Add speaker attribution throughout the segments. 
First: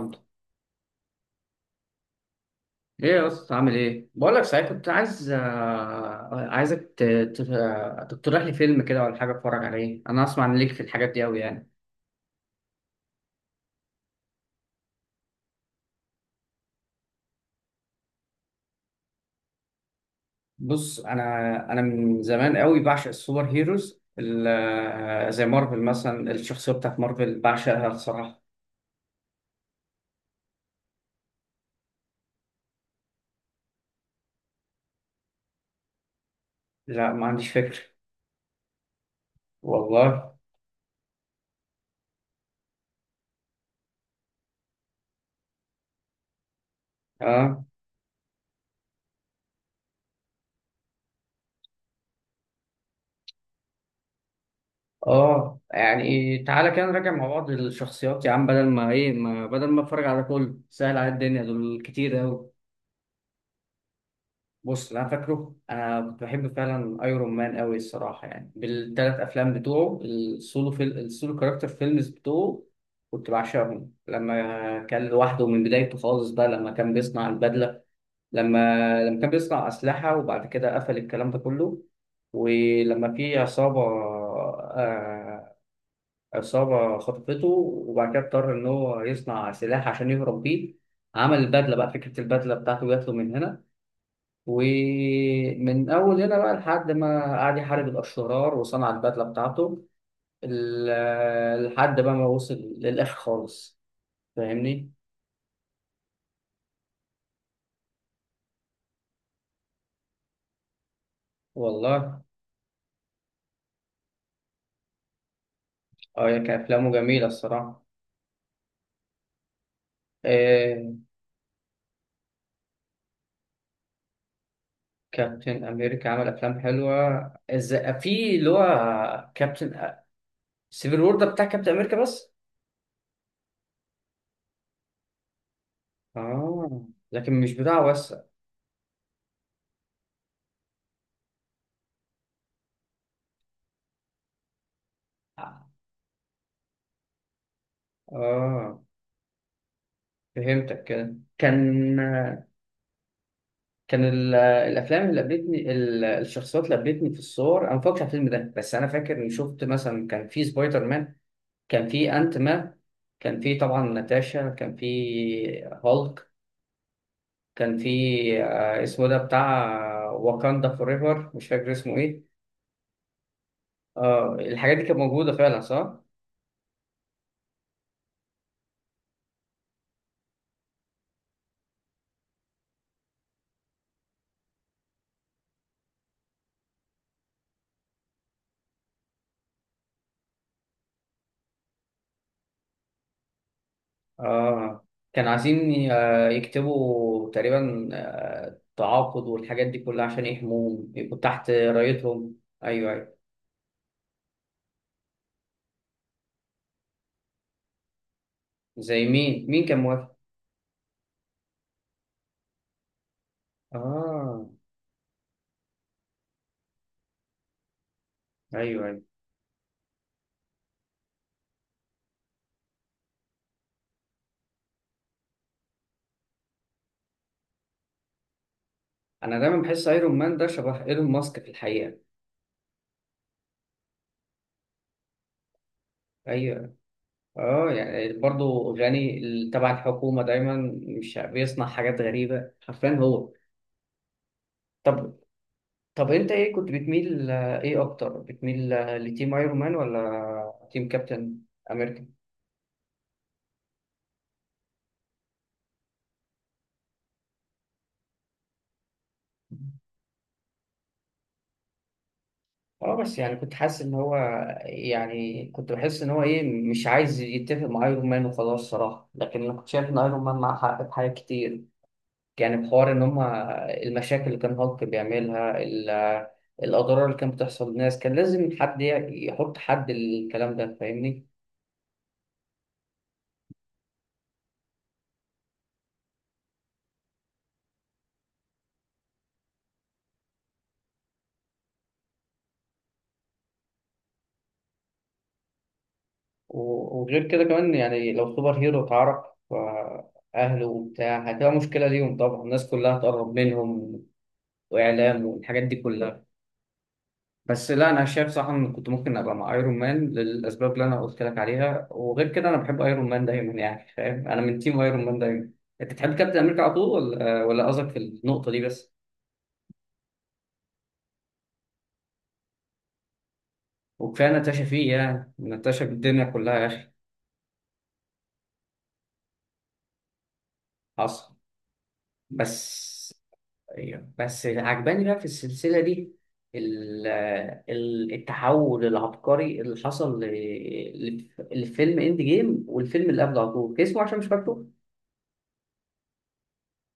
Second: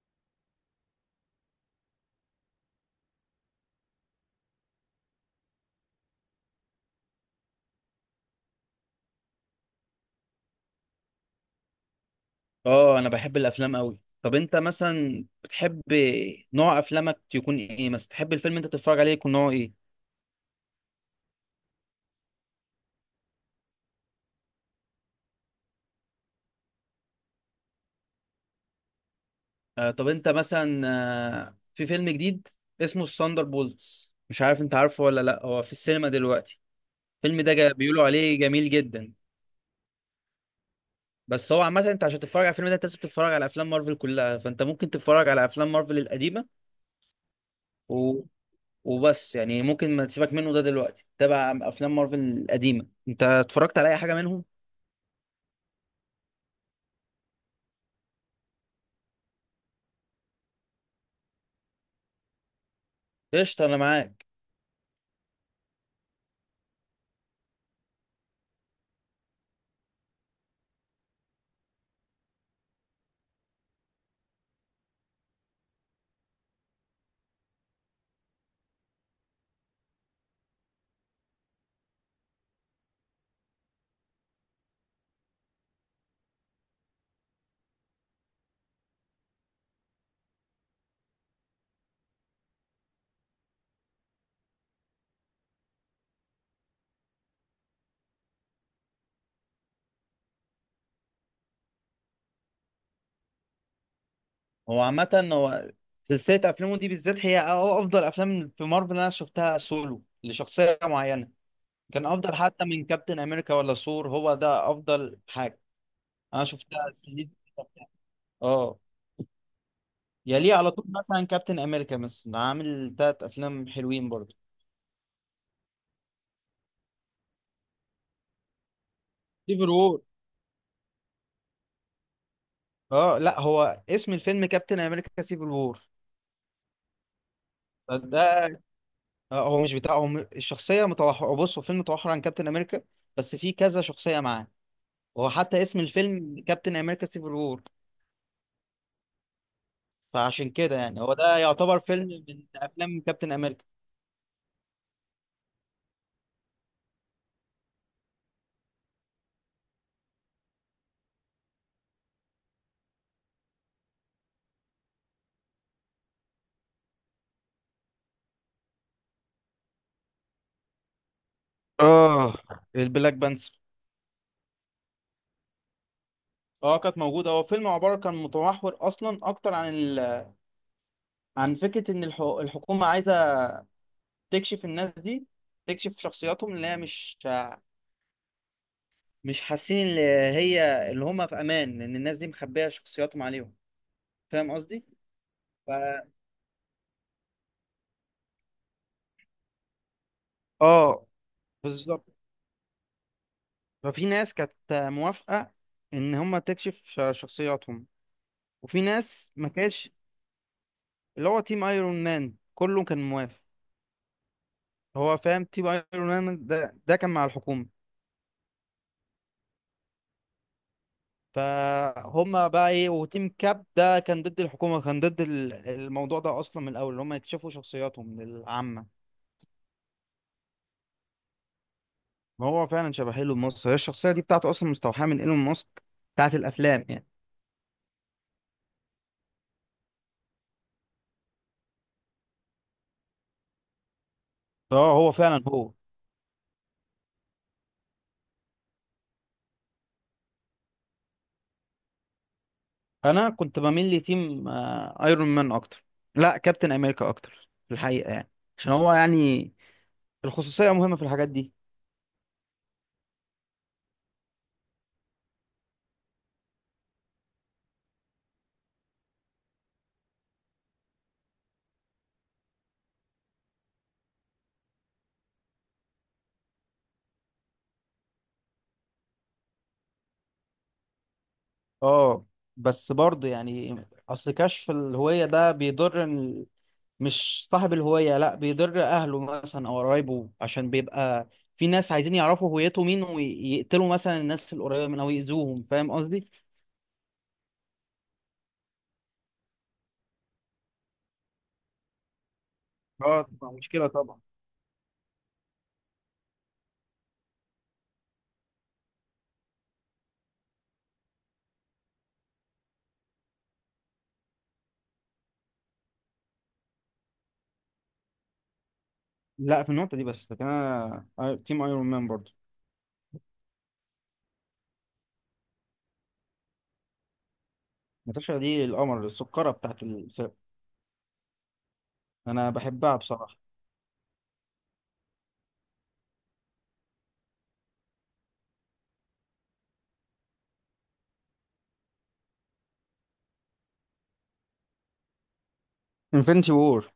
Speaker 1: الحمد. ايه يا اسطى عامل ايه؟ بقول لك صحيح، كنت عايزك تقترح لي فيلم كده ولا حاجه اتفرج عليه. انا اسمع ان ليك في الحاجات دي قوي يعني.
Speaker 2: اه انا بحب الافلام قوي. طب انت مثلا بتحب نوع افلامك يكون ايه؟ مثلا تحب الفيلم انت تتفرج عليه يكون نوعه ايه؟
Speaker 1: بص انا من زمان قوي بعشق السوبر هيروز زي مارفل مثلا. الشخصيه بتاعت مارفل بعشقها الصراحه.
Speaker 2: طب انت مثلا في فيلم جديد اسمه الثاندر بولتس، مش عارف انت عارفه ولا لا، هو في السينما دلوقتي.
Speaker 1: لا، ما
Speaker 2: الفيلم
Speaker 1: عنديش
Speaker 2: ده
Speaker 1: فكر.
Speaker 2: بيقولوا عليه جميل جدا.
Speaker 1: والله.
Speaker 2: بس هو عامه انت عشان تتفرج على الفيلم ده انت لازم تتفرج على افلام مارفل كلها، فانت ممكن تتفرج على افلام مارفل القديمه
Speaker 1: اه.
Speaker 2: و... وبس، يعني ممكن ما تسيبك منه ده دلوقتي، تابع افلام مارفل القديمه. انت اتفرجت على اي حاجه منهم؟
Speaker 1: اه يعني تعالى كده نراجع مع بعض الشخصيات يا عم، بدل ما ايه ما بدل ما اتفرج على كله، سهل على الدنيا دول كتير قوي.
Speaker 2: قشطه، انا معاك.
Speaker 1: بص اللي انا فاكره، انا كنت بحب فعلا ايرون مان قوي الصراحه، يعني بالثلاث افلام بتوعه، السولو كاركتر فيلمز بتوعه. كنت بعشقهم لما كان لوحده من بدايته خالص بقى، لما كان بيصنع البدله. لما لما كان بيصنع اسلحه وبعد كده قفل الكلام ده كله. ولما في عصابه خطفته، وبعد كده اضطر ان هو يصنع سلاح عشان يهرب بيه. عمل البدله بقى، فكره البدله بتاعته جات له من هنا. ومن أول هنا بقى لحد ما قعد يحارب الأشرار وصنع البدلة بتاعته، لحد بقى ما وصل للآخر خالص.
Speaker 2: هو
Speaker 1: فاهمني؟
Speaker 2: عامة هو سلسلة أفلامه دي بالذات هي أفضل أفلام في مارفل أنا شفتها سولو لشخصية معينة. كان
Speaker 1: والله.
Speaker 2: أفضل حتى من كابتن أمريكا ولا ثور، هو ده أفضل حاجة
Speaker 1: أه، هي
Speaker 2: أنا
Speaker 1: كان
Speaker 2: شفتها
Speaker 1: أفلامه جميلة
Speaker 2: سلسلة
Speaker 1: الصراحة.
Speaker 2: أفلام. أه. يليه على طول
Speaker 1: إيه.
Speaker 2: مثلا كابتن أمريكا، مثلا عامل تلات أفلام حلوين برضه.
Speaker 1: كابتن أمريكا عمل أفلام حلوة. إزاي؟ في اللي هو
Speaker 2: سيفل
Speaker 1: كابتن.
Speaker 2: وور.
Speaker 1: سيفل وور ده بتاع كابتن أمريكا بس؟
Speaker 2: أه لا، هو اسم الفيلم كابتن أمريكا سيفل وور.
Speaker 1: آه، لكن مش بتاع وسع.
Speaker 2: ده هو مش بتاع، الشخصية متوحرة، بص هو فيلم متوحر عن كابتن أمريكا، بس في كذا شخصية معاه. هو حتى اسم الفيلم كابتن امريكا سيفل وور،
Speaker 1: آه.
Speaker 2: فعشان كده
Speaker 1: فهمتك.
Speaker 2: يعني
Speaker 1: كده
Speaker 2: هو ده يعتبر
Speaker 1: كان
Speaker 2: فيلم من افلام كابتن امريكا.
Speaker 1: كان ال- الافلام اللي قابلتني ال- الشخصيات اللي قابلتني في الصور انا ما فاكرش على الفيلم ده، بس انا فاكر اني شفت مثلا، كان في سبايدر مان، كان في انت مان، كان في طبعا ناتاشا، كان في هالك، كان في اسمه ده بتاع واكاندا فور ايفر، مش فاكر اسمه ايه.
Speaker 2: اه البلاك بانثر.
Speaker 1: اه الحاجات دي كانت موجوده فعلا، صح.
Speaker 2: اه كانت موجودة. هو فيلم عبارة كان متمحور أصلا أكتر عن فكرة إن الحكومة عايزة تكشف الناس دي، تكشف شخصياتهم اللي هي مش حاسين اللي هي اللي هم في أمان، لأن الناس دي مخبية شخصياتهم عليهم. فاهم قصدي؟
Speaker 1: اه. كان عايزين
Speaker 2: ف...
Speaker 1: يكتبوا تقريبا تعاقد والحاجات دي كلها عشان يحموهم
Speaker 2: اه
Speaker 1: يبقوا تحت
Speaker 2: بالظبط.
Speaker 1: رايتهم. ايوه ايوه.
Speaker 2: ففي ناس كانت موافقة إن هم تكشف شخصياتهم، وفي
Speaker 1: زي
Speaker 2: ناس
Speaker 1: مين؟
Speaker 2: ما
Speaker 1: مين كان
Speaker 2: كانش.
Speaker 1: موافق؟
Speaker 2: اللي هو تيم ايرون مان كله كان موافق.
Speaker 1: اه.
Speaker 2: هو فاهم تيم ايرون مان ده كان مع الحكومة،
Speaker 1: ايوه ايوه.
Speaker 2: فهم بقى ايه. وتيم كاب ده كان ضد الحكومة، كان ضد الموضوع ده اصلا من الاول ان هم يكشفوا شخصياتهم للعامة.
Speaker 1: انا دايما بحس ايرون مان ده شبه ايلون ماسك في الحقيقه.
Speaker 2: ما هو فعلا شبه ايلون ماسك، هي الشخصية دي بتاعته اصلا مستوحاة من ايلون ماسك، بتاعت
Speaker 1: ايوه.
Speaker 2: الافلام يعني.
Speaker 1: اه يعني برضه غني تبع الحكومه دايما، مش بيصنع حاجات غريبه حرفيا هو.
Speaker 2: اه هو
Speaker 1: طب
Speaker 2: فعلا هو.
Speaker 1: طب انت ايه، كنت بتميل ايه اكتر، بتميل لتيم ايرون مان ولا تيم كابتن امريكا؟
Speaker 2: انا كنت بميل لتيم آه، ايرون مان اكتر. لا كابتن امريكا اكتر في الحقيقة يعني، عشان هو يعني الخصوصية مهمة في الحاجات دي.
Speaker 1: اه بس يعني كنت حاسس ان هو، يعني كنت بحس ان هو ايه مش عايز يتفق مع ايرون مان وخلاص صراحه، لكن انا كنت شايف ان ايرون مان معاه حق في حاجات كتير. يعني بحوار إن هما، المشاكل اللي كان هالك بيعملها، الأضرار اللي كانت بتحصل للناس، كان لازم حد يحط حد للكلام ده فاهمني.
Speaker 2: اه بس برضه يعني اصل كشف الهوية ده بيضر مش صاحب الهوية، لا بيضر اهله مثلا او قرايبه، عشان بيبقى في ناس عايزين يعرفوا هويته مين ويقتلوا مثلا الناس القريبة منه او يأذوهم. فاهم قصدي؟
Speaker 1: وغير كده كمان، يعني لو سوبر هيرو اتعرف أهله وبتاع، هتبقى مشكلة ليهم طبعا، الناس كلها
Speaker 2: اه
Speaker 1: هتقرب
Speaker 2: تبقى مشكلة
Speaker 1: منهم.
Speaker 2: طبعا.
Speaker 1: وإعلام والحاجات دي كلها. بس لا، أنا شايف صراحة إن كنت ممكن أبقى مع أيرون مان للأسباب اللي أنا قلت لك عليها، وغير كده أنا بحب أيرون مان دايما يعني، فاهم؟ أنا من تيم أيرون مان دايما. أنت بتحب كابتن أمريكا على طول ولا قصدك في النقطة دي بس؟
Speaker 2: لا في النقطة دي بس، لكن انا تيم ايرون مان برضه.
Speaker 1: وكفايه نتاشا فيه، يعني نتاشا بالدنيا كلها يا اخي.
Speaker 2: ناتاشا دي القمر السكرة بتاعت الفرق،
Speaker 1: حصل.
Speaker 2: انا بحبها
Speaker 1: بس
Speaker 2: بصراحة.
Speaker 1: أيوة. بس عجباني بقى في السلسله دي ال- التحول العبقري اللي حصل لفيلم اند جيم، والفيلم اللي قبله على طول اسمه عشان مش فاكره.
Speaker 2: انفينيتي وور.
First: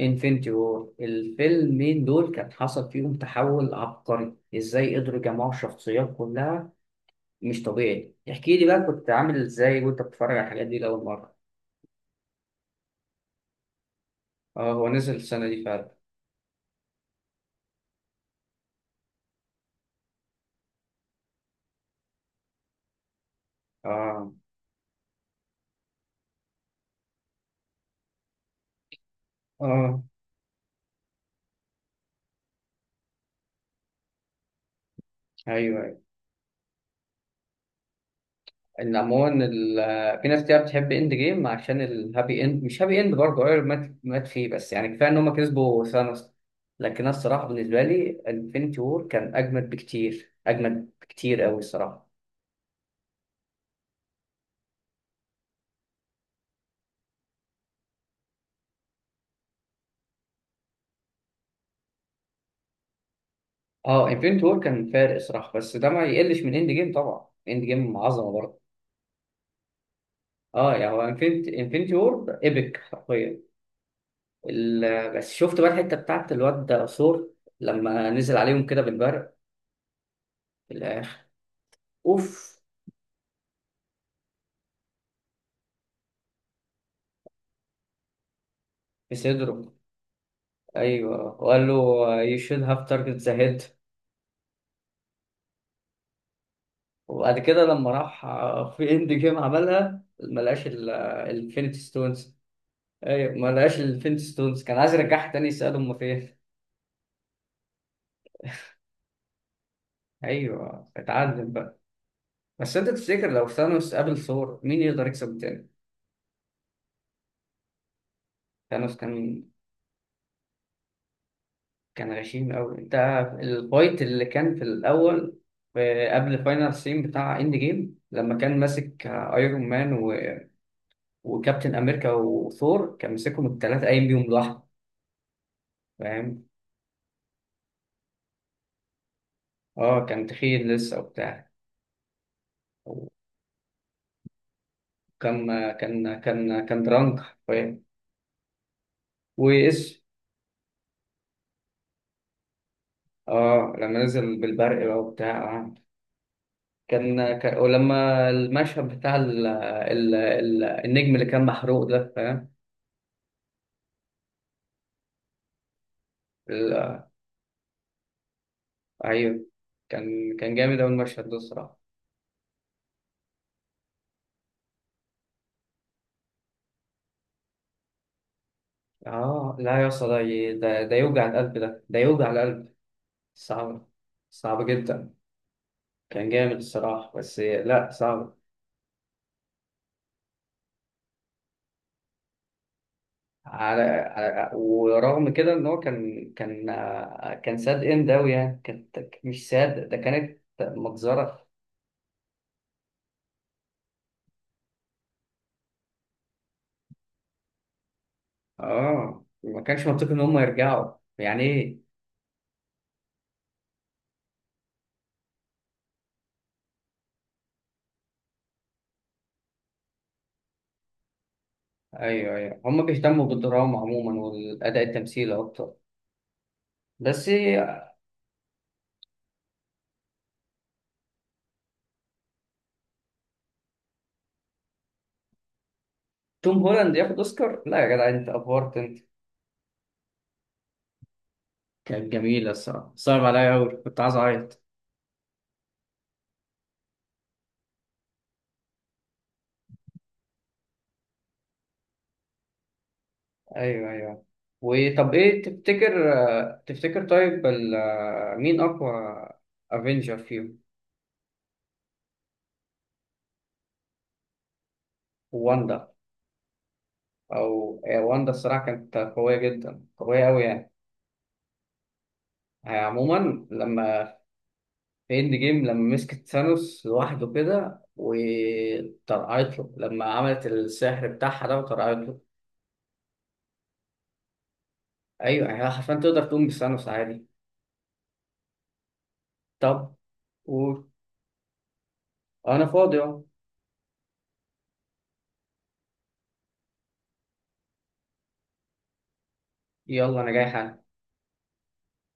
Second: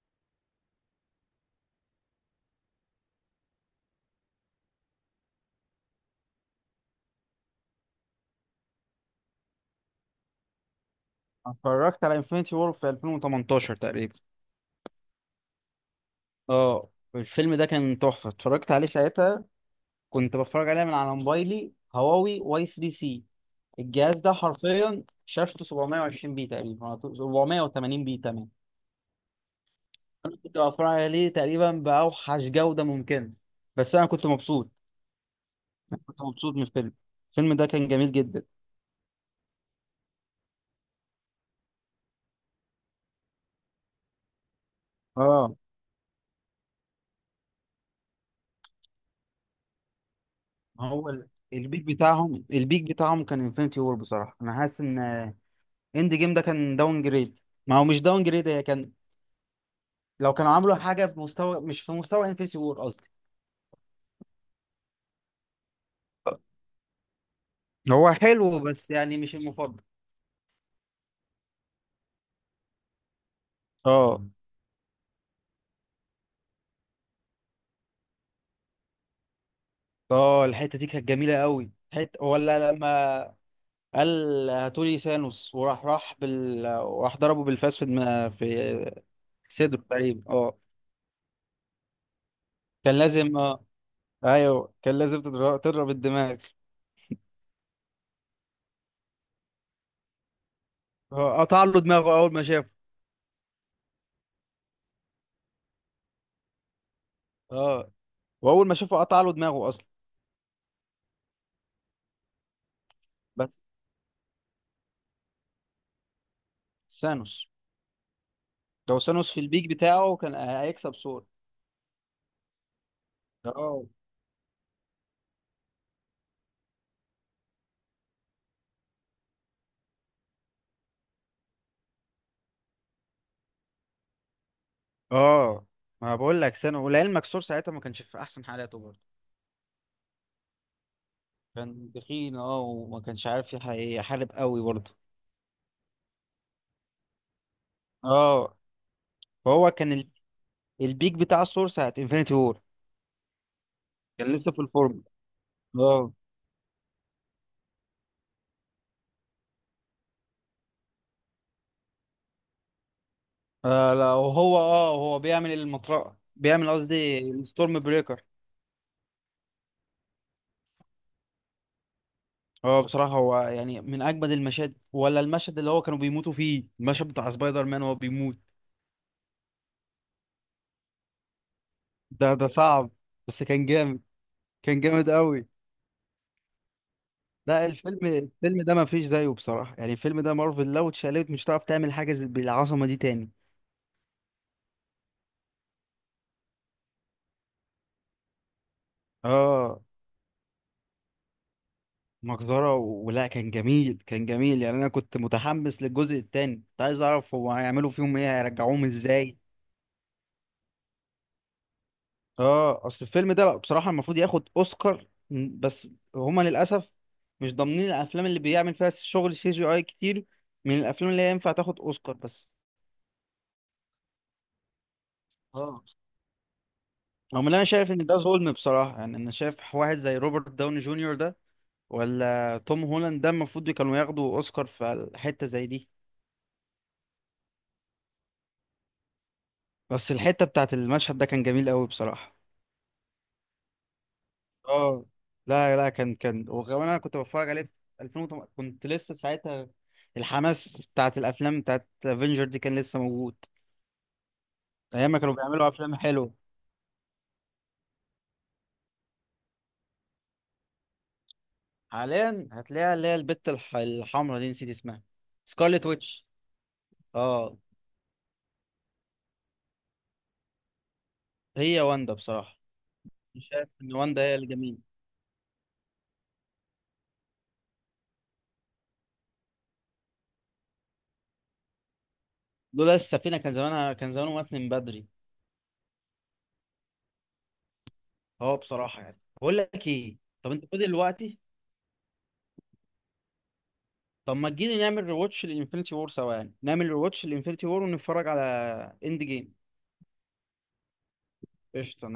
Speaker 1: انفينيتي وور. الفيلمين دول كان حصل فيهم تحول عبقري، ازاي قدروا يجمعوا الشخصيات كلها؟ مش طبيعي. احكي لي بقى، كنت عامل ازاي وانت بتتفرج على الحاجات دي لاول مره؟
Speaker 2: اتفرجت على انفينيتي وور في 2018 تقريبا.
Speaker 1: اه هو نزل السنه دي فعلا.
Speaker 2: اه الفيلم ده كان تحفة، اتفرجت عليه ساعتها. كنت بتفرج عليها من على موبايلي هواوي واي 3 سي. الجهاز
Speaker 1: اه.
Speaker 2: ده حرفيا شاشته 720 بي تقريبا أو 780 بي، تمام.
Speaker 1: اه.
Speaker 2: انا كنت بتفرج عليه تقريبا باوحش جودة ممكنة، بس انا كنت مبسوط،
Speaker 1: ايوه ايوه.
Speaker 2: كنت مبسوط من الفيلم. الفيلم ده كان جميل جدا.
Speaker 1: ان عموما في ناس كتير بتحب اند جيم عشان الهابي اند، مش هابي اند برضه، ايرون مات فيه، بس يعني كفايه ان هم
Speaker 2: اه
Speaker 1: كسبوا ثانوس. لكن انا الصراحه بالنسبه لي انفينيتي وور كان اجمد بكتير، اجمد
Speaker 2: هو
Speaker 1: بكتير قوي
Speaker 2: البيك
Speaker 1: الصراحه.
Speaker 2: بتاعهم، البيك بتاعهم كان انفينيتي وور. بصراحة انا حاسس ان اند جيم ده كان داون جريد. ما هو مش داون جريد، هي كان لو كانوا عملوا حاجة في مستوى، مش في مستوى انفينيتي وور قصدي.
Speaker 1: اه انفينيتي وور كان فارق الصراحه، بس ده ما يقلش من اند جيم، طبعا اند جيم
Speaker 2: هو
Speaker 1: عظمه
Speaker 2: حلو
Speaker 1: برضه.
Speaker 2: بس يعني مش المفضل.
Speaker 1: اه يعني هو انفينيتي وور ايبك حرفيا.
Speaker 2: اه.
Speaker 1: بس شفت بقى الحته بتاعت الواد ده ثور لما نزل عليهم كده بالبرق
Speaker 2: اه
Speaker 1: في
Speaker 2: الحته دي كانت
Speaker 1: الاخر.
Speaker 2: جميله قوي. حته
Speaker 1: اوف.
Speaker 2: ولا لما قال هاتولي سانوس وراح، راح بال وراح ضربه بالفاس في دماغ، في
Speaker 1: في صدره.
Speaker 2: صدره تقريبا. اه
Speaker 1: ايوه، وقال له you should have
Speaker 2: كان
Speaker 1: target the
Speaker 2: لازم
Speaker 1: head.
Speaker 2: اه، ايوه كان لازم تضرب، تضرب الدماغ.
Speaker 1: وبعد كده لما راح في اند جيم عملها ما لقاش
Speaker 2: اه قطع
Speaker 1: الفينيتي
Speaker 2: له دماغه اول
Speaker 1: ستونز.
Speaker 2: ما شافه.
Speaker 1: ايوه ما لقاش الفينيتي ستونز، كان عايز يرجعها تاني يسأله هما فين.
Speaker 2: اه واول ما شافه قطع له دماغه اصلا.
Speaker 1: ايوه، اتعلم بقى. بس انت تفتكر لو
Speaker 2: بس
Speaker 1: ثانوس قابل ثور مين يقدر يكسب تاني؟
Speaker 2: سانوس
Speaker 1: ثانوس.
Speaker 2: لو سانوس في
Speaker 1: كان
Speaker 2: البيك بتاعه كان هيكسب سور.
Speaker 1: كان غشيم قوي انت،
Speaker 2: اه.
Speaker 1: الفايت اللي كان في الاول، قبل فاينل سين بتاع اند جيم، لما كان ماسك ايرون مان وكابتن امريكا وثور، كان مسكهم الثلاثه قايم بيهم لوحده
Speaker 2: اه ما بقول
Speaker 1: فاهم.
Speaker 2: لك سانوس، ولعلمك سور ساعتها ما كانش في احسن حالاته برضه.
Speaker 1: اه كان تخين لسه وبتاع.
Speaker 2: كان تخين اه، وما كانش عارف يحارب قوي برضه.
Speaker 1: وكان كان كان كان درانك فاهم.
Speaker 2: اه فهو كان
Speaker 1: وايش.
Speaker 2: البيك بتاع الثور ساعة انفينيتي وور،
Speaker 1: اه لما
Speaker 2: كان
Speaker 1: نزل
Speaker 2: لسه في
Speaker 1: بالبرق بقى
Speaker 2: الفورم.
Speaker 1: وبتاع آه.
Speaker 2: اه.
Speaker 1: كان ولما المشهد بتاع النجم اللي كان محروق ده فاهم.
Speaker 2: لا وهو اه هو بيعمل المطرقة، بيعمل
Speaker 1: ال...
Speaker 2: قصدي الستورم بريكر.
Speaker 1: ايوه. كان جامد أوي المشهد ده الصراحه.
Speaker 2: اه بصراحة هو يعني من أجمد المشاهد، ولا المشهد اللي هو كانوا بيموتوا فيه، المشهد بتاع سبايدر مان وهو بيموت.
Speaker 1: اه لا يا اسطى، ده يوجع القلب، ده يوجع
Speaker 2: ده ده
Speaker 1: القلب.
Speaker 2: صعب، بس كان
Speaker 1: صعب.
Speaker 2: جامد،
Speaker 1: صعب
Speaker 2: كان جامد
Speaker 1: جدا.
Speaker 2: قوي.
Speaker 1: كان جامد الصراحة، بس
Speaker 2: لا
Speaker 1: لا
Speaker 2: الفيلم،
Speaker 1: صعب.
Speaker 2: الفيلم ده ما فيش زيه بصراحة. يعني الفيلم ده مارفل لو اتشقلبت مش هتعرف تعمل حاجة بالعظمة دي تاني.
Speaker 1: على ورغم كده ان هو كان ساد اند اوي يعني، كانت مش
Speaker 2: اه
Speaker 1: ساد ده، كانت مجزرة.
Speaker 2: مجزرة ولا كان جميل، كان جميل يعني. انا كنت متحمس للجزء التاني، كنت عايز اعرف هو هيعملوا فيهم ايه، هيرجعوهم
Speaker 1: اه
Speaker 2: ازاي.
Speaker 1: ما كانش منطقي ان هم يرجعوا يعني، ايه.
Speaker 2: اه اصل الفيلم ده لأ، بصراحة المفروض ياخد اوسكار م، بس هما للاسف مش ضامنين الافلام اللي بيعمل فيها شغل سي جي اي كتير من الافلام اللي هي ينفع تاخد اوسكار
Speaker 1: ايوه
Speaker 2: بس.
Speaker 1: ايوه هم بيهتموا بالدراما عموما والاداء التمثيلي اكتر.
Speaker 2: اه.
Speaker 1: بس.
Speaker 2: رغم ان انا شايف ان ده ظلم بصراحة، يعني انا شايف واحد زي روبرت داوني جونيور ده ولا توم هولاند ده المفروض كانوا ياخدوا اوسكار في حتة زي دي.
Speaker 1: توم هولاند ياخد اوسكار؟ لا يا جدع، انت افورت انت.
Speaker 2: بس الحتة بتاعت المشهد ده كان جميل قوي
Speaker 1: كانت
Speaker 2: بصراحة.
Speaker 1: جميلة الصراحة، صعب عليا اوي، كنت عايز اعيط.
Speaker 2: اه. لا كان وكمان انا كنت بتفرج عليه في 2008، كنت لسه ساعتها الحماس بتاعت الافلام بتاعت افنجر دي كان لسه موجود.
Speaker 1: ايوه ايوه.
Speaker 2: ايام
Speaker 1: وطب
Speaker 2: ما كانوا
Speaker 1: ايه
Speaker 2: بيعملوا
Speaker 1: تفتكر؟
Speaker 2: افلام حلوه.
Speaker 1: تفتكر طيب مين اقوى افنجر فيهم؟
Speaker 2: حاليا هتلاقيها اللي هي البت الحمراء دي، نسيت اسمها. سكارلت
Speaker 1: واندا.
Speaker 2: ويتش. اه
Speaker 1: او آه، واندا الصراحه كانت قويه جدا، قويه قوي يعني.
Speaker 2: هي واندا بصراحه،
Speaker 1: عموما
Speaker 2: مش شايف ان
Speaker 1: لما
Speaker 2: واندا هي الجميل.
Speaker 1: في اند جيم لما مسكت ثانوس لوحده كده وطرقعت له، لما عملت السحر بتاعها ده وطرقعت له.
Speaker 2: لولا السفينه كان زمانه مات من بدري.
Speaker 1: ايوه يعني هي حرفيا تقدر تقوم بثانوس عادي.
Speaker 2: اه بصراحه، يعني بقول لك
Speaker 1: طب.
Speaker 2: ايه، طب انت فاضي
Speaker 1: قول.
Speaker 2: دلوقتي؟
Speaker 1: انا فاضي اهو.
Speaker 2: طب ما تجيلي نعمل ريواتش لانفينيتي وور سوا، يعني نعمل ريواتش لانفينيتي وور ونتفرج على اند جيم.
Speaker 1: يلا انا جاي حالا.
Speaker 2: قشطة.